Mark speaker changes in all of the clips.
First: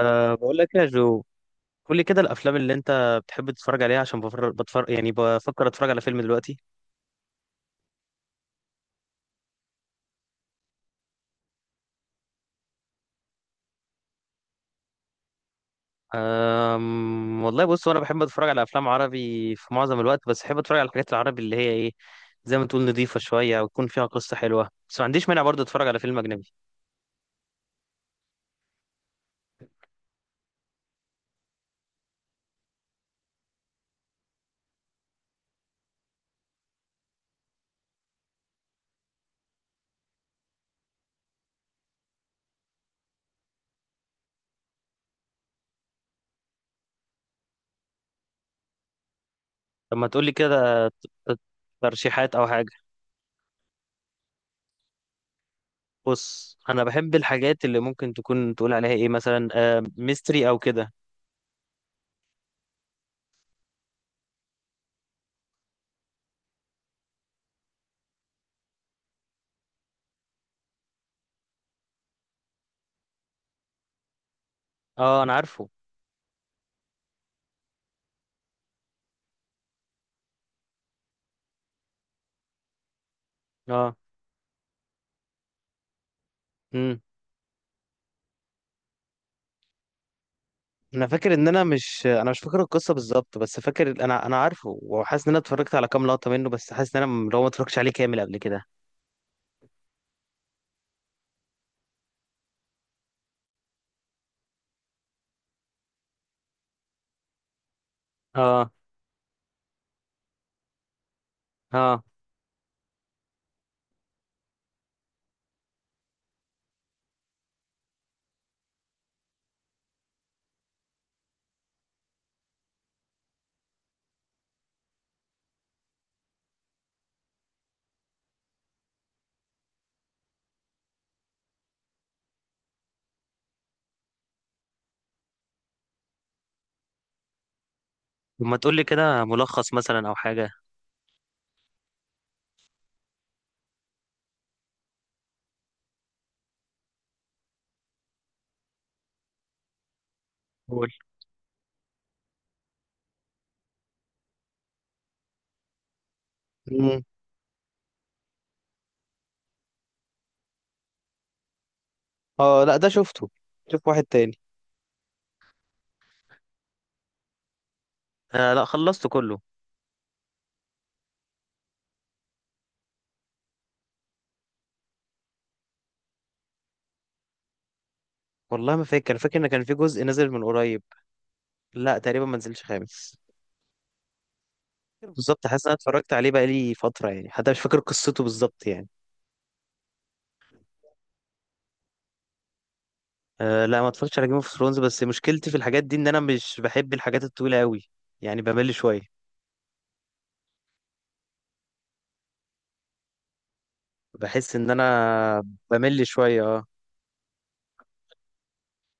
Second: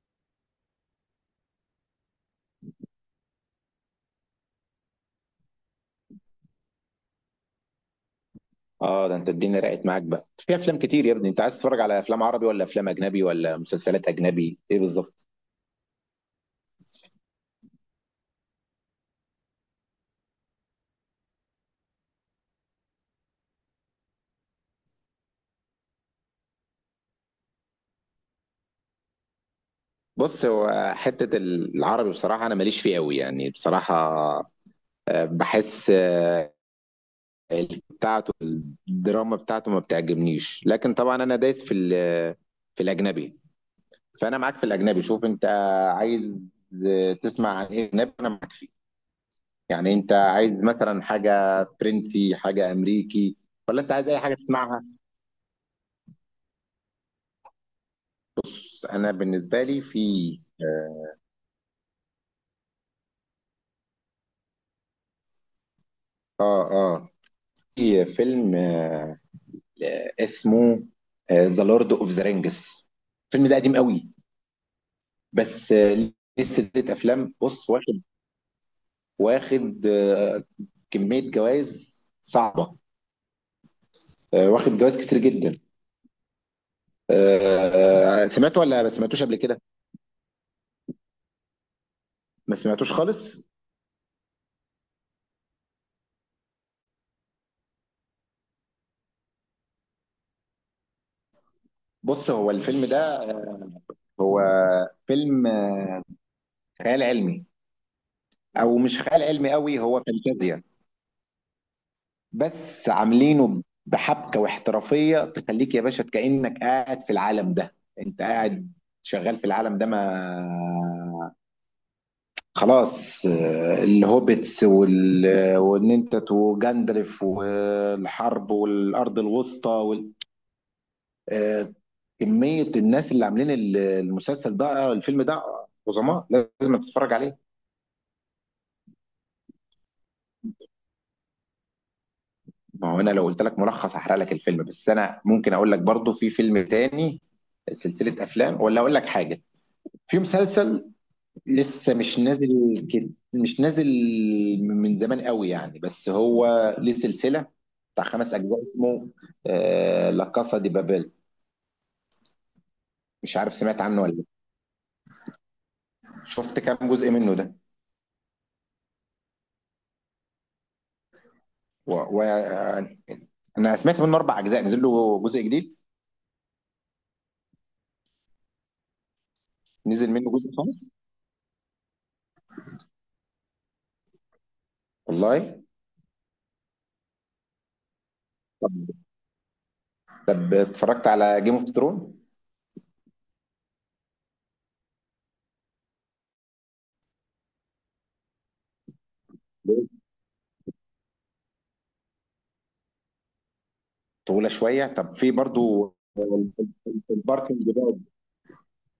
Speaker 1: أه بقول لك يا جو. قول لي كده الافلام اللي انت بتحب تتفرج عليها عشان بتفرج، يعني بفكر اتفرج على فيلم دلوقتي.
Speaker 2: اه، ده انت الدنيا رقت معاك بقى في افلام كتير يا ابني. انت عايز تتفرج على افلام عربي ولا افلام اجنبي ولا مسلسلات اجنبي، ايه بالظبط؟
Speaker 1: والله بص، وانا بحب اتفرج على افلام عربي في معظم الوقت، بس بحب اتفرج على الحاجات العربي اللي هي ايه، زي ما تقول نظيفة شوية وتكون فيها قصة حلوة، بس ما عنديش مانع برضه اتفرج على فيلم اجنبي.
Speaker 2: بص، هو حته العربي بصراحه انا ماليش فيه قوي يعني، بصراحه. بحس، بتاعته. الدراما بتاعته ما بتعجبنيش، لكن طبعا انا دايس في في الاجنبي. فانا معاك في الاجنبي. شوف انت عايز، تسمع عن ايه اجنبي؟ انا معاك فيه. يعني
Speaker 1: طب ما
Speaker 2: انت
Speaker 1: تقول لي
Speaker 2: عايز
Speaker 1: كده
Speaker 2: مثلا
Speaker 1: ت-
Speaker 2: حاجه
Speaker 1: ترشيحات
Speaker 2: فرنسي،
Speaker 1: او
Speaker 2: حاجه
Speaker 1: حاجة.
Speaker 2: امريكي؟ ولا انت عايز اي حاجه تسمعها؟
Speaker 1: بص، انا بحب الحاجات اللي ممكن تكون تقول
Speaker 2: بص،
Speaker 1: عليها ايه،
Speaker 2: انا
Speaker 1: مثلا
Speaker 2: بالنسبه لي
Speaker 1: أه
Speaker 2: في
Speaker 1: ميستري او كده.
Speaker 2: اه اه آه، في فيلم، اسمه ذا لورد اوف ذا رينجز. الفيلم ده قديم قوي،
Speaker 1: اه انا عارفه.
Speaker 2: بس ليه سلسله افلام. بص، واخد، واخد آه، كميه جوائز صعبه،
Speaker 1: اه
Speaker 2: واخد جوائز كتير جدا. سمعته ولا ما سمعتوش قبل كده؟
Speaker 1: انا فاكر ان انا مش
Speaker 2: ما
Speaker 1: فاكر
Speaker 2: سمعتوش
Speaker 1: القصه
Speaker 2: خالص.
Speaker 1: بالظبط، بس فاكر انا عارفه، وحاسس ان انا اتفرجت على كام لقطه منه، بس حاسس ان لو ما اتفرجتش عليه كامل قبل كده.
Speaker 2: بص، هو الفيلم ده هو فيلم خيال علمي،
Speaker 1: اه.
Speaker 2: او مش خيال علمي قوي، هو فانتازيا.
Speaker 1: اه.
Speaker 2: بس عاملينه بحبكه واحترافيه تخليك يا باشا كأنك قاعد في العالم ده، انت قاعد شغال في العالم ده. ما خلاص، الهوبتس وان انت وجندلف والحرب والارض الوسطى آه، كميه الناس اللي عاملين المسلسل ده، الفيلم ده، عظماء. لازم تتفرج عليه.
Speaker 1: لما تقول لي كده ملخص مثلا او حاجه.
Speaker 2: ما هو انا لو قلت لك ملخص هحرق لك الفيلم، بس انا ممكن اقول لك برضو في فيلم تاني، سلسله افلام، ولا اقول لك حاجه. في مسلسل
Speaker 1: قول.
Speaker 2: لسه مش نازل كده، مش نازل من زمان قوي يعني، بس هو ليه
Speaker 1: امم.
Speaker 2: سلسلة بتاع خمس أجزاء اسمه لا كاسا دي بابيل.
Speaker 1: اه لا ده شفته.
Speaker 2: مش عارف سمعت
Speaker 1: شوف
Speaker 2: عنه
Speaker 1: واحد
Speaker 2: ولا لأ.
Speaker 1: تاني.
Speaker 2: شفت كام جزء منه ده؟
Speaker 1: آه لا خلصته كله.
Speaker 2: وأنا و... أنا سمعت منه أربع أجزاء، نزل له جزء جديد،
Speaker 1: والله ما فاكر، فاكر ان كان في جزء
Speaker 2: نزل
Speaker 1: نزل
Speaker 2: منه
Speaker 1: من
Speaker 2: جزء
Speaker 1: قريب.
Speaker 2: خامس.
Speaker 1: لا تقريبا ما نزلش خامس بالظبط.
Speaker 2: والله.
Speaker 1: حاسس ان انا اتفرجت عليه بقالي فتره، يعني حتى مش فاكر قصته بالظبط
Speaker 2: طب
Speaker 1: يعني.
Speaker 2: طب اتفرجت على جيم اوف ثرون؟
Speaker 1: أه لا ما اتفرجتش على جيم اوف ثرونز، بس مشكلتي في الحاجات دي ان انا مش بحب الحاجات الطويله قوي، يعني بمل شويه،
Speaker 2: طويلة
Speaker 1: بحس ان
Speaker 2: شوية. طب في
Speaker 1: انا
Speaker 2: برضو
Speaker 1: بمل شويه اه.
Speaker 2: الباركنج ده،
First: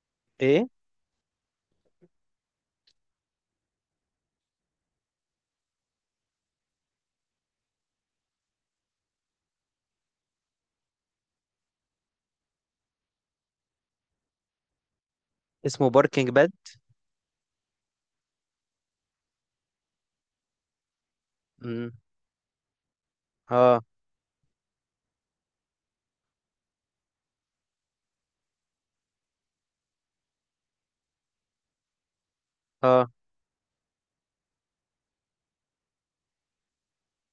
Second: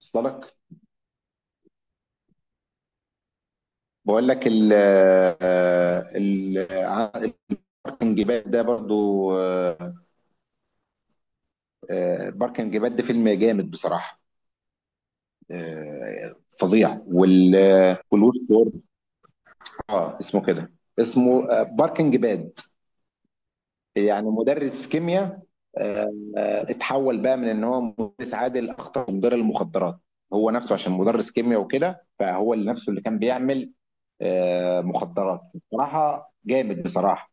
Speaker 2: وصل لك؟
Speaker 1: ايه.
Speaker 2: بقول لك ال آه، ال الباركنج باد ده برضو. آه، الباركنج باد ده فيلم جامد بصراحة،
Speaker 1: اسمه باركينج باد.
Speaker 2: فظيع. والوش وورد، اه، اسمه كده. اسمه
Speaker 1: امم.
Speaker 2: باركنج باد.
Speaker 1: اه.
Speaker 2: يعني مدرس كيمياء، اتحول بقى من ان هو مدرس عادل اخطر مدير المخدرات. هو نفسه عشان مدرس كيمياء وكده فهو اللي نفسه اللي
Speaker 1: اه.
Speaker 2: كان بيعمل مخدرات. بصراحة جامد بصراحة.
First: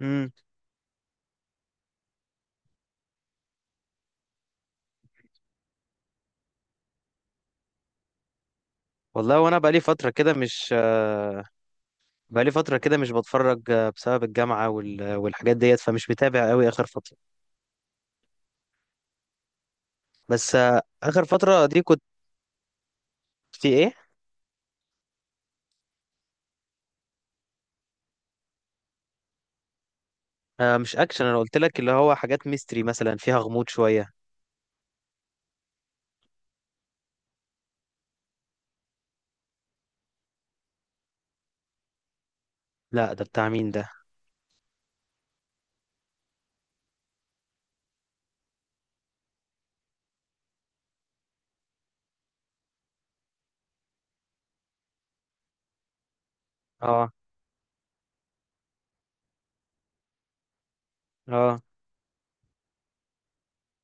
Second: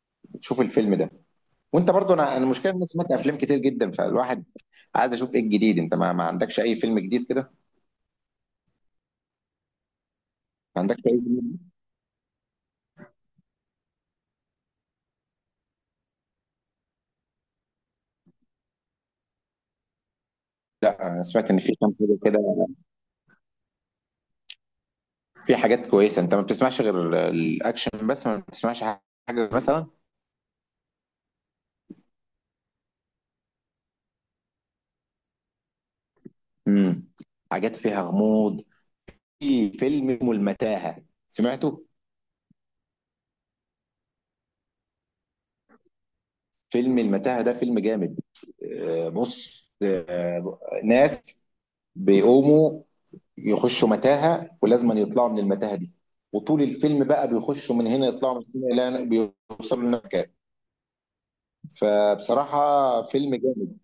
Speaker 1: امم.
Speaker 2: شوف الفيلم ده. وانت برضو انا المشكله ان انا سمعت افلام كتير جدا، فالواحد عايز اشوف ايه الجديد. انت ما عندكش اي فيلم جديد كده؟
Speaker 1: والله وانا بقالي فتره كده مش
Speaker 2: ما عندكش اي فيلم؟
Speaker 1: بقالي فتره كده مش بتفرج، بسبب الجامعه والحاجات ديت، فمش متابع قوي اخر فتره، بس
Speaker 2: لا، انا
Speaker 1: اخر
Speaker 2: سمعت ان
Speaker 1: فتره
Speaker 2: في
Speaker 1: دي
Speaker 2: كام
Speaker 1: كنت.
Speaker 2: حاجه كده،
Speaker 1: في ايه.
Speaker 2: في حاجات كويسه. انت ما بتسمعش غير الاكشن بس، ما بتسمعش حاجه مثلا؟
Speaker 1: آه، مش اكشن، انا قلت لك اللي هو حاجات ميستري مثلا، فيها غموض شويه.
Speaker 2: امم حاجات فيها غموض. في فيلم اسمه المتاهه، سمعته؟
Speaker 1: لا ده بتاع مين ده؟
Speaker 2: فيلم المتاهه ده فيلم جامد. بص، ناس بيقوموا يخشوا متاهه ولازم يطلعوا من المتاهه دي. وطول الفيلم
Speaker 1: اه.
Speaker 2: بقى بيخشوا من هنا يطلعوا من هنا، لا بيوصلوا للمكان.
Speaker 1: اه.
Speaker 2: فبصراحه فيلم جامد،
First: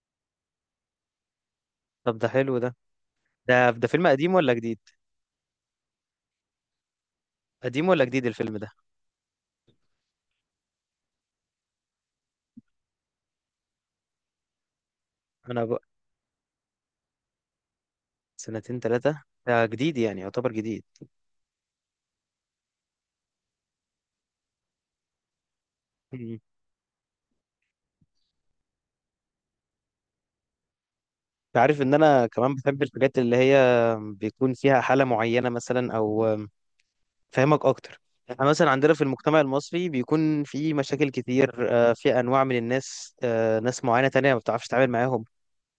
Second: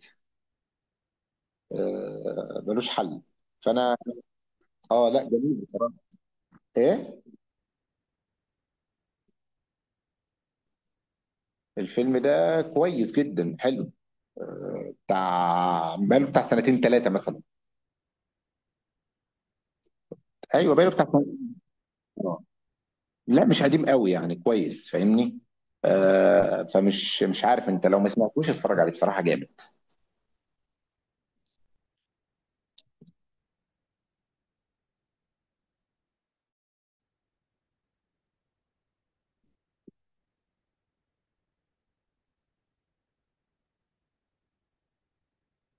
Speaker 1: طب ده حلو ده
Speaker 2: ملوش حل.
Speaker 1: ده ده
Speaker 2: فانا،
Speaker 1: فيلم قديم ولا جديد؟
Speaker 2: اه لا جميل، ايه،
Speaker 1: قديم ولا جديد الفيلم ده؟
Speaker 2: الفيلم ده كويس جدا حلو.
Speaker 1: انا بقى.
Speaker 2: بتاع بقاله بتاع سنتين ثلاثه مثلا.
Speaker 1: سنتين ثلاثة. ده جديد، يعني يعتبر
Speaker 2: ايوه
Speaker 1: جديد.
Speaker 2: بقاله بتاع سنتين. آه. لا مش قديم قوي يعني، كويس فاهمني.
Speaker 1: مم.
Speaker 2: فمش، مش عارف، انت لو ما سمعتوش اتفرج عليه بصراحه جامد.
Speaker 1: انت عارف ان انا كمان بحب الحاجات اللي هي بيكون فيها حالة معينة، مثلا او فاهمك اكتر. احنا مثلا عندنا في المجتمع المصري بيكون في مشاكل كتير، في انواع من الناس، ناس معينة تانية ما بتعرفش تتعامل معاهم،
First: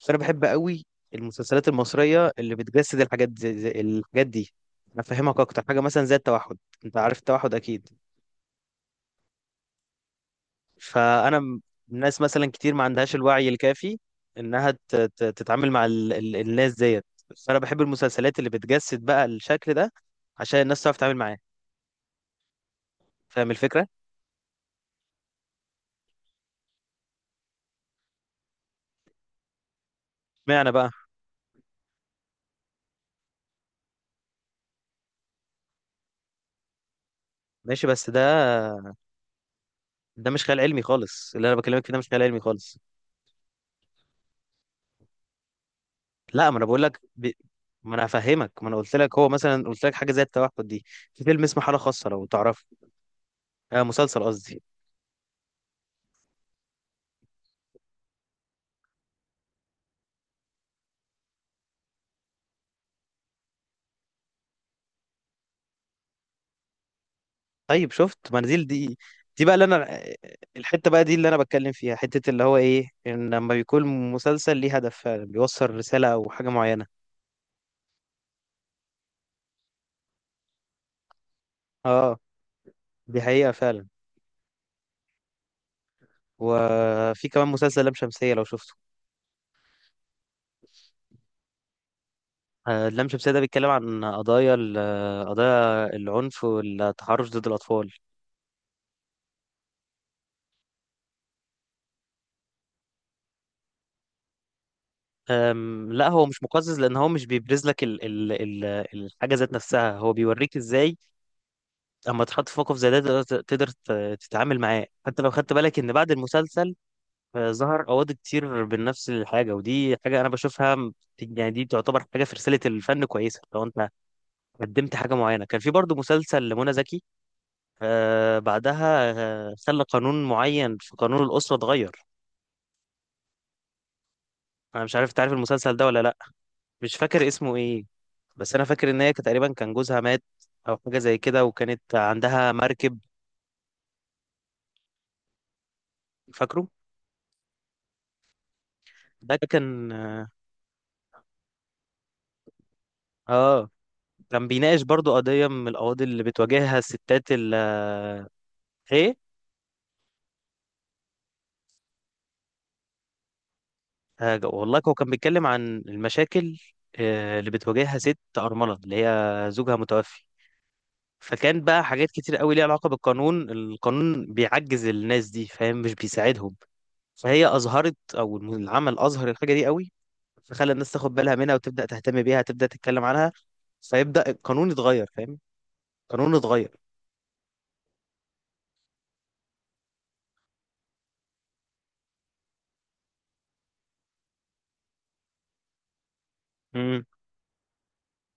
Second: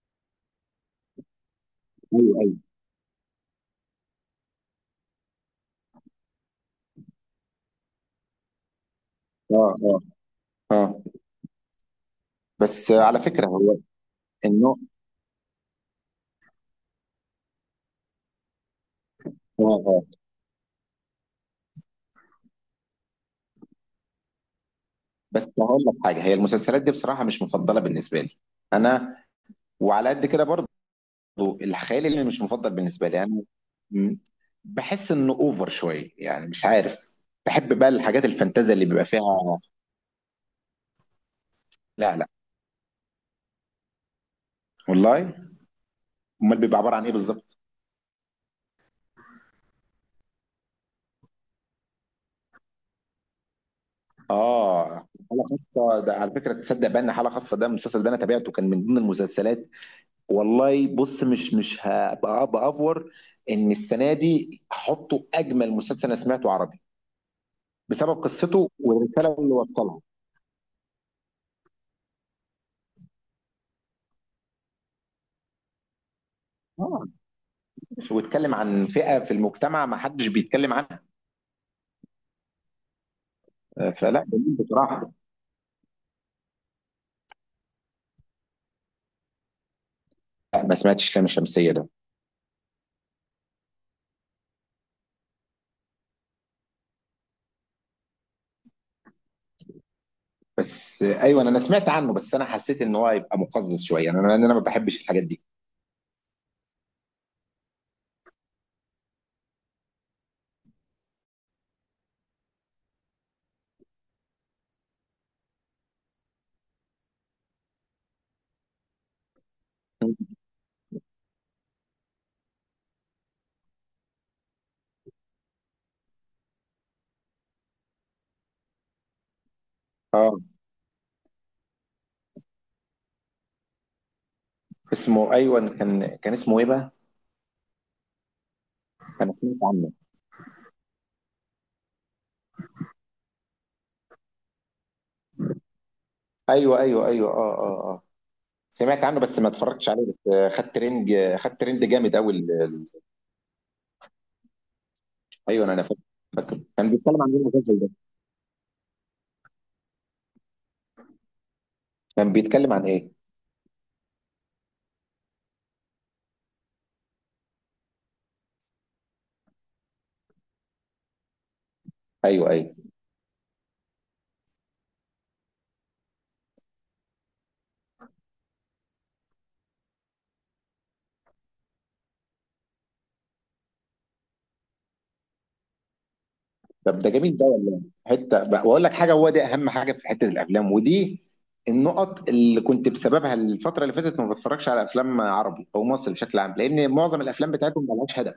Speaker 1: بس انا بحب قوي المسلسلات المصرية
Speaker 2: ايوه،
Speaker 1: اللي
Speaker 2: ايوه.
Speaker 1: بتجسد الحاجات زي الحاجات دي. انا فاهمك اكتر حاجة مثلا زي التوحد. انت عارف التوحد اكيد.
Speaker 2: اه، اه. اه.
Speaker 1: فانا م- الناس مثلا كتير ما
Speaker 2: بس
Speaker 1: عندهاش
Speaker 2: على فكرة
Speaker 1: الوعي
Speaker 2: هو
Speaker 1: الكافي انها
Speaker 2: النوع.
Speaker 1: تتعامل مع الناس ديت، فانا بحب المسلسلات اللي بتجسد بقى
Speaker 2: اه،
Speaker 1: الشكل ده،
Speaker 2: آه.
Speaker 1: عشان الناس تعرف تتعامل معاه، فاهم الفكره؟
Speaker 2: بس هقول لك حاجة، هي المسلسلات دي بصراحة مش مفضلة بالنسبة لي أنا، وعلى قد كده برضو
Speaker 1: معنى بقى.
Speaker 2: الخيال اللي مش مفضل بالنسبة لي أنا. م- بحس إنه أوفر شوية يعني، مش عارف. بحب
Speaker 1: ماشي
Speaker 2: بقى
Speaker 1: بس ده،
Speaker 2: الحاجات الفانتازيا اللي بيبقى فيها.
Speaker 1: ده مش خيال علمي خالص اللي انا بكلمك فيه، ده مش
Speaker 2: لا
Speaker 1: خيال
Speaker 2: لا،
Speaker 1: علمي خالص.
Speaker 2: والله.
Speaker 1: لا ما
Speaker 2: أمال
Speaker 1: انا
Speaker 2: بيبقى
Speaker 1: بقول
Speaker 2: عبارة
Speaker 1: لك،
Speaker 2: عن إيه بالظبط؟
Speaker 1: ما انا هفهمك، ما انا قلت لك هو مثلا قلت لك حاجه زي التوحد دي، في فيلم اسمه حاله خاصه لو تعرفه. آه، مسلسل قصدي.
Speaker 2: آه. حالة خاصة ده، على فكرة تصدق بأن حالة خاصة ده المسلسل ده أنا تابعته كان من ضمن المسلسلات. والله بص، مش هبقى بافور ان السنه دي هحطه اجمل مسلسل انا سمعته عربي،
Speaker 1: طيب
Speaker 2: بسبب
Speaker 1: شفت منزل
Speaker 2: قصته
Speaker 1: دي.
Speaker 2: والرساله
Speaker 1: دي
Speaker 2: اللي
Speaker 1: بقى اللي انا،
Speaker 2: وصلها.
Speaker 1: الحته بقى دي اللي انا بتكلم فيها، حته اللي هو ايه، ان لما بيكون مسلسل ليه هدف فعلا بيوصل رساله او حاجه معينه.
Speaker 2: اه، واتكلم عن فئه في المجتمع ما حدش بيتكلم عنها،
Speaker 1: اه، دي حقيقه فعلا.
Speaker 2: فلا جميل بصراحه.
Speaker 1: وفي كمان مسلسل لام شمسيه لو شفته.
Speaker 2: لا، ما سمعتش لام شمسيه ده.
Speaker 1: آه، لام شمسيه ده بيتكلم عن قضايا قضايا العنف والتحرش ضد الاطفال.
Speaker 2: بس ايوه، انا سمعت عنه، بس انا حسيت ان هو هيبقى مقزز شويه انا لان انا ما بحبش الحاجات دي.
Speaker 1: لا، هو مش مقزز، لان هو مش بيبرز لك ال ال ال الحاجه ذات نفسها، هو بيوريك ازاي اما تحط في موقف زي ده تقدر، تقدر تتعامل معاه، حتى لو خدت بالك ان بعد المسلسل فظهر قواضي كتير بنفس الحاجة، ودي حاجة أنا بشوفها يعني، دي تعتبر حاجة في رسالة الفن كويسة لو أنت قدمت حاجة معينة. كان في برضو مسلسل لمنى زكي بعدها خلى قانون معين في قانون الأسرة اتغير. أنا مش عارف تعرف
Speaker 2: اسمه،
Speaker 1: المسلسل
Speaker 2: ايوه،
Speaker 1: ده ولا
Speaker 2: كان
Speaker 1: لأ.
Speaker 2: كان اسمه ايه بقى؟
Speaker 1: مش فاكر اسمه إيه، بس أنا فاكر إن هي كانت
Speaker 2: انا
Speaker 1: تقريبا
Speaker 2: سمعت
Speaker 1: كان
Speaker 2: عنه.
Speaker 1: جوزها مات، أو حاجة زي كده، وكانت عندها مركب فاكره.
Speaker 2: ايوه ايوه ايوه، اه اه آه. سمعت عنه
Speaker 1: ده
Speaker 2: بس ما اتفرجتش
Speaker 1: كان
Speaker 2: عليه، بس خد ترند، خد ترند جامد قوي
Speaker 1: آه، كان بيناقش برضو قضية
Speaker 2: ايوه
Speaker 1: من
Speaker 2: انا فاكر.
Speaker 1: القواضي اللي
Speaker 2: فاكر
Speaker 1: بتواجهها
Speaker 2: كان بيتكلم عن
Speaker 1: الستات
Speaker 2: ايه المسلسل ده،
Speaker 1: إيه.
Speaker 2: كان بيتكلم عن ايه؟
Speaker 1: حاجة والله، هو كان بيتكلم عن المشاكل اللي بتواجهها ست أرملة اللي هي زوجها متوفي، فكان بقى حاجات كتير
Speaker 2: ايوه
Speaker 1: قوي ليها
Speaker 2: ايوه.
Speaker 1: علاقة بالقانون، القانون بيعجز الناس دي، فاهم؟ مش بيساعدهم. فهي أظهرت أو العمل أظهر الحاجة دي قوي، فخلى الناس تاخد بالها منها وتبدأ تهتم بيها، تبدأ تتكلم عنها، فيبدأ القانون يتغير، فاهم؟ القانون يتغير.
Speaker 2: طب ده جميل ده والله. واقول لك حاجه، هو ده اهم حاجه في حته الافلام ودي النقط اللي كنت بسببها الفتره اللي فاتت ما بتفرجش على افلام عربي او مصري بشكل عام، لان
Speaker 1: امم.
Speaker 2: معظم الافلام بتاعتهم ما لهاش هدف.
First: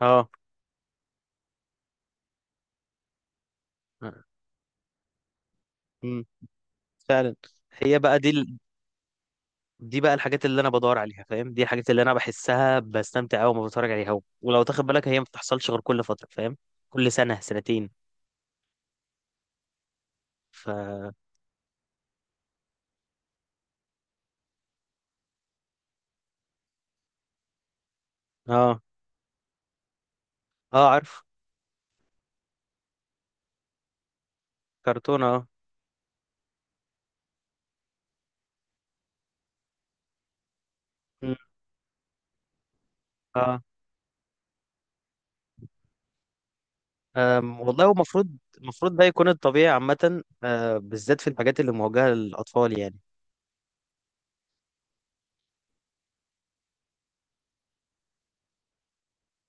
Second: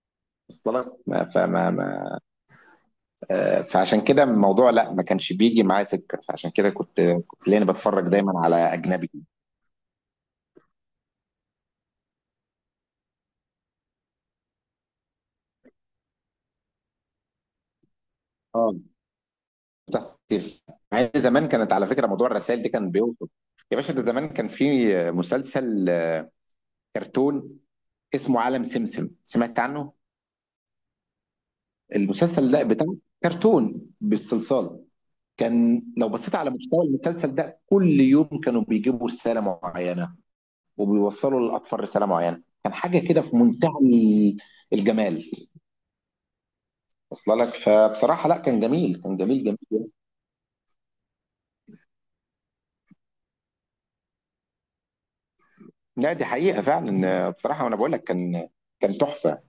Speaker 1: اه.
Speaker 2: وصل لك؟ ما- فما ما فعشان كده الموضوع، لا ما كانش بيجي معايا سكه،
Speaker 1: امم،
Speaker 2: فعشان كده كنت
Speaker 1: فعلا.
Speaker 2: كنت لاني
Speaker 1: هي
Speaker 2: بتفرج
Speaker 1: بقى
Speaker 2: دايما على
Speaker 1: دي،
Speaker 2: اجنبي.
Speaker 1: دي بقى الحاجات اللي انا بدور عليها، فاهم؟ دي الحاجات اللي انا بحسها بستمتع قوي وما بتفرج عليها، ولو تاخد بالك هي ما بتحصلش غير كل فتره، فاهم؟ كل سنه سنتين.
Speaker 2: اه، بتحصل كتير.
Speaker 1: ف
Speaker 2: مع إن
Speaker 1: اه
Speaker 2: زمان كانت على فكره، موضوع الرسائل دي كان بيوصل. يا باشا، ده زمان كان في مسلسل كرتون اسمه عالم سمسم، سمعت عنه؟
Speaker 1: اه عارف.
Speaker 2: المسلسل ده بتاع كرتون بالصلصال.
Speaker 1: كرتون. اه.
Speaker 2: كان لو بصيت على محتوى المسلسل ده كل يوم كانوا بيجيبوا رساله معينه
Speaker 1: مم.
Speaker 2: وبيوصلوا للاطفال رساله معينه، كان حاجه كده في
Speaker 1: اه.
Speaker 2: منتهى الجمال. وصل لك؟
Speaker 1: والله هو
Speaker 2: فبصراحه،
Speaker 1: المفروض،
Speaker 2: لا كان
Speaker 1: المفروض
Speaker 2: جميل،
Speaker 1: ده
Speaker 2: كان
Speaker 1: يكون
Speaker 2: جميل
Speaker 1: الطبيعي
Speaker 2: جميل.
Speaker 1: عامه، بالذات في الحاجات اللي موجهه للاطفال يعني.
Speaker 2: لا، دي حقيقه فعلا بصراحه، وانا بقول لك كان تحفه.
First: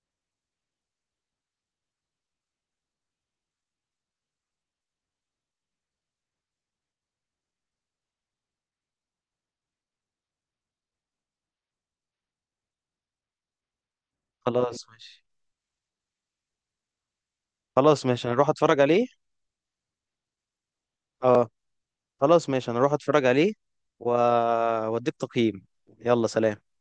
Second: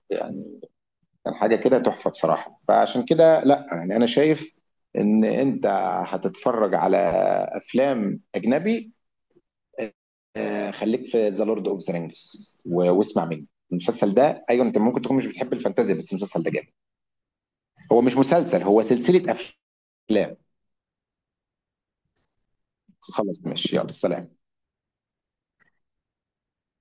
Speaker 2: كان حاجة كده تحفة بصراحة، فعشان كده لا يعني، أنا شايف إن أنت هتتفرج على أفلام أجنبي. خليك في ذا لورد أوف ذا رينجز، واسمع مني، المسلسل ده أيوه، أنت
Speaker 1: خلاص
Speaker 2: ممكن تكون
Speaker 1: ماشي.
Speaker 2: مش بتحب الفانتازيا بس المسلسل ده جامد. هو
Speaker 1: خلاص
Speaker 2: مش
Speaker 1: ماشي انا اروح
Speaker 2: مسلسل،
Speaker 1: اتفرج
Speaker 2: هو
Speaker 1: عليه.
Speaker 2: سلسلة أفلام.
Speaker 1: اه خلاص ماشي انا اروح اتفرج
Speaker 2: خلاص
Speaker 1: عليه.
Speaker 2: ماشي، يلا
Speaker 1: و-
Speaker 2: سلام.
Speaker 1: واديك تقييم. يلا سلام.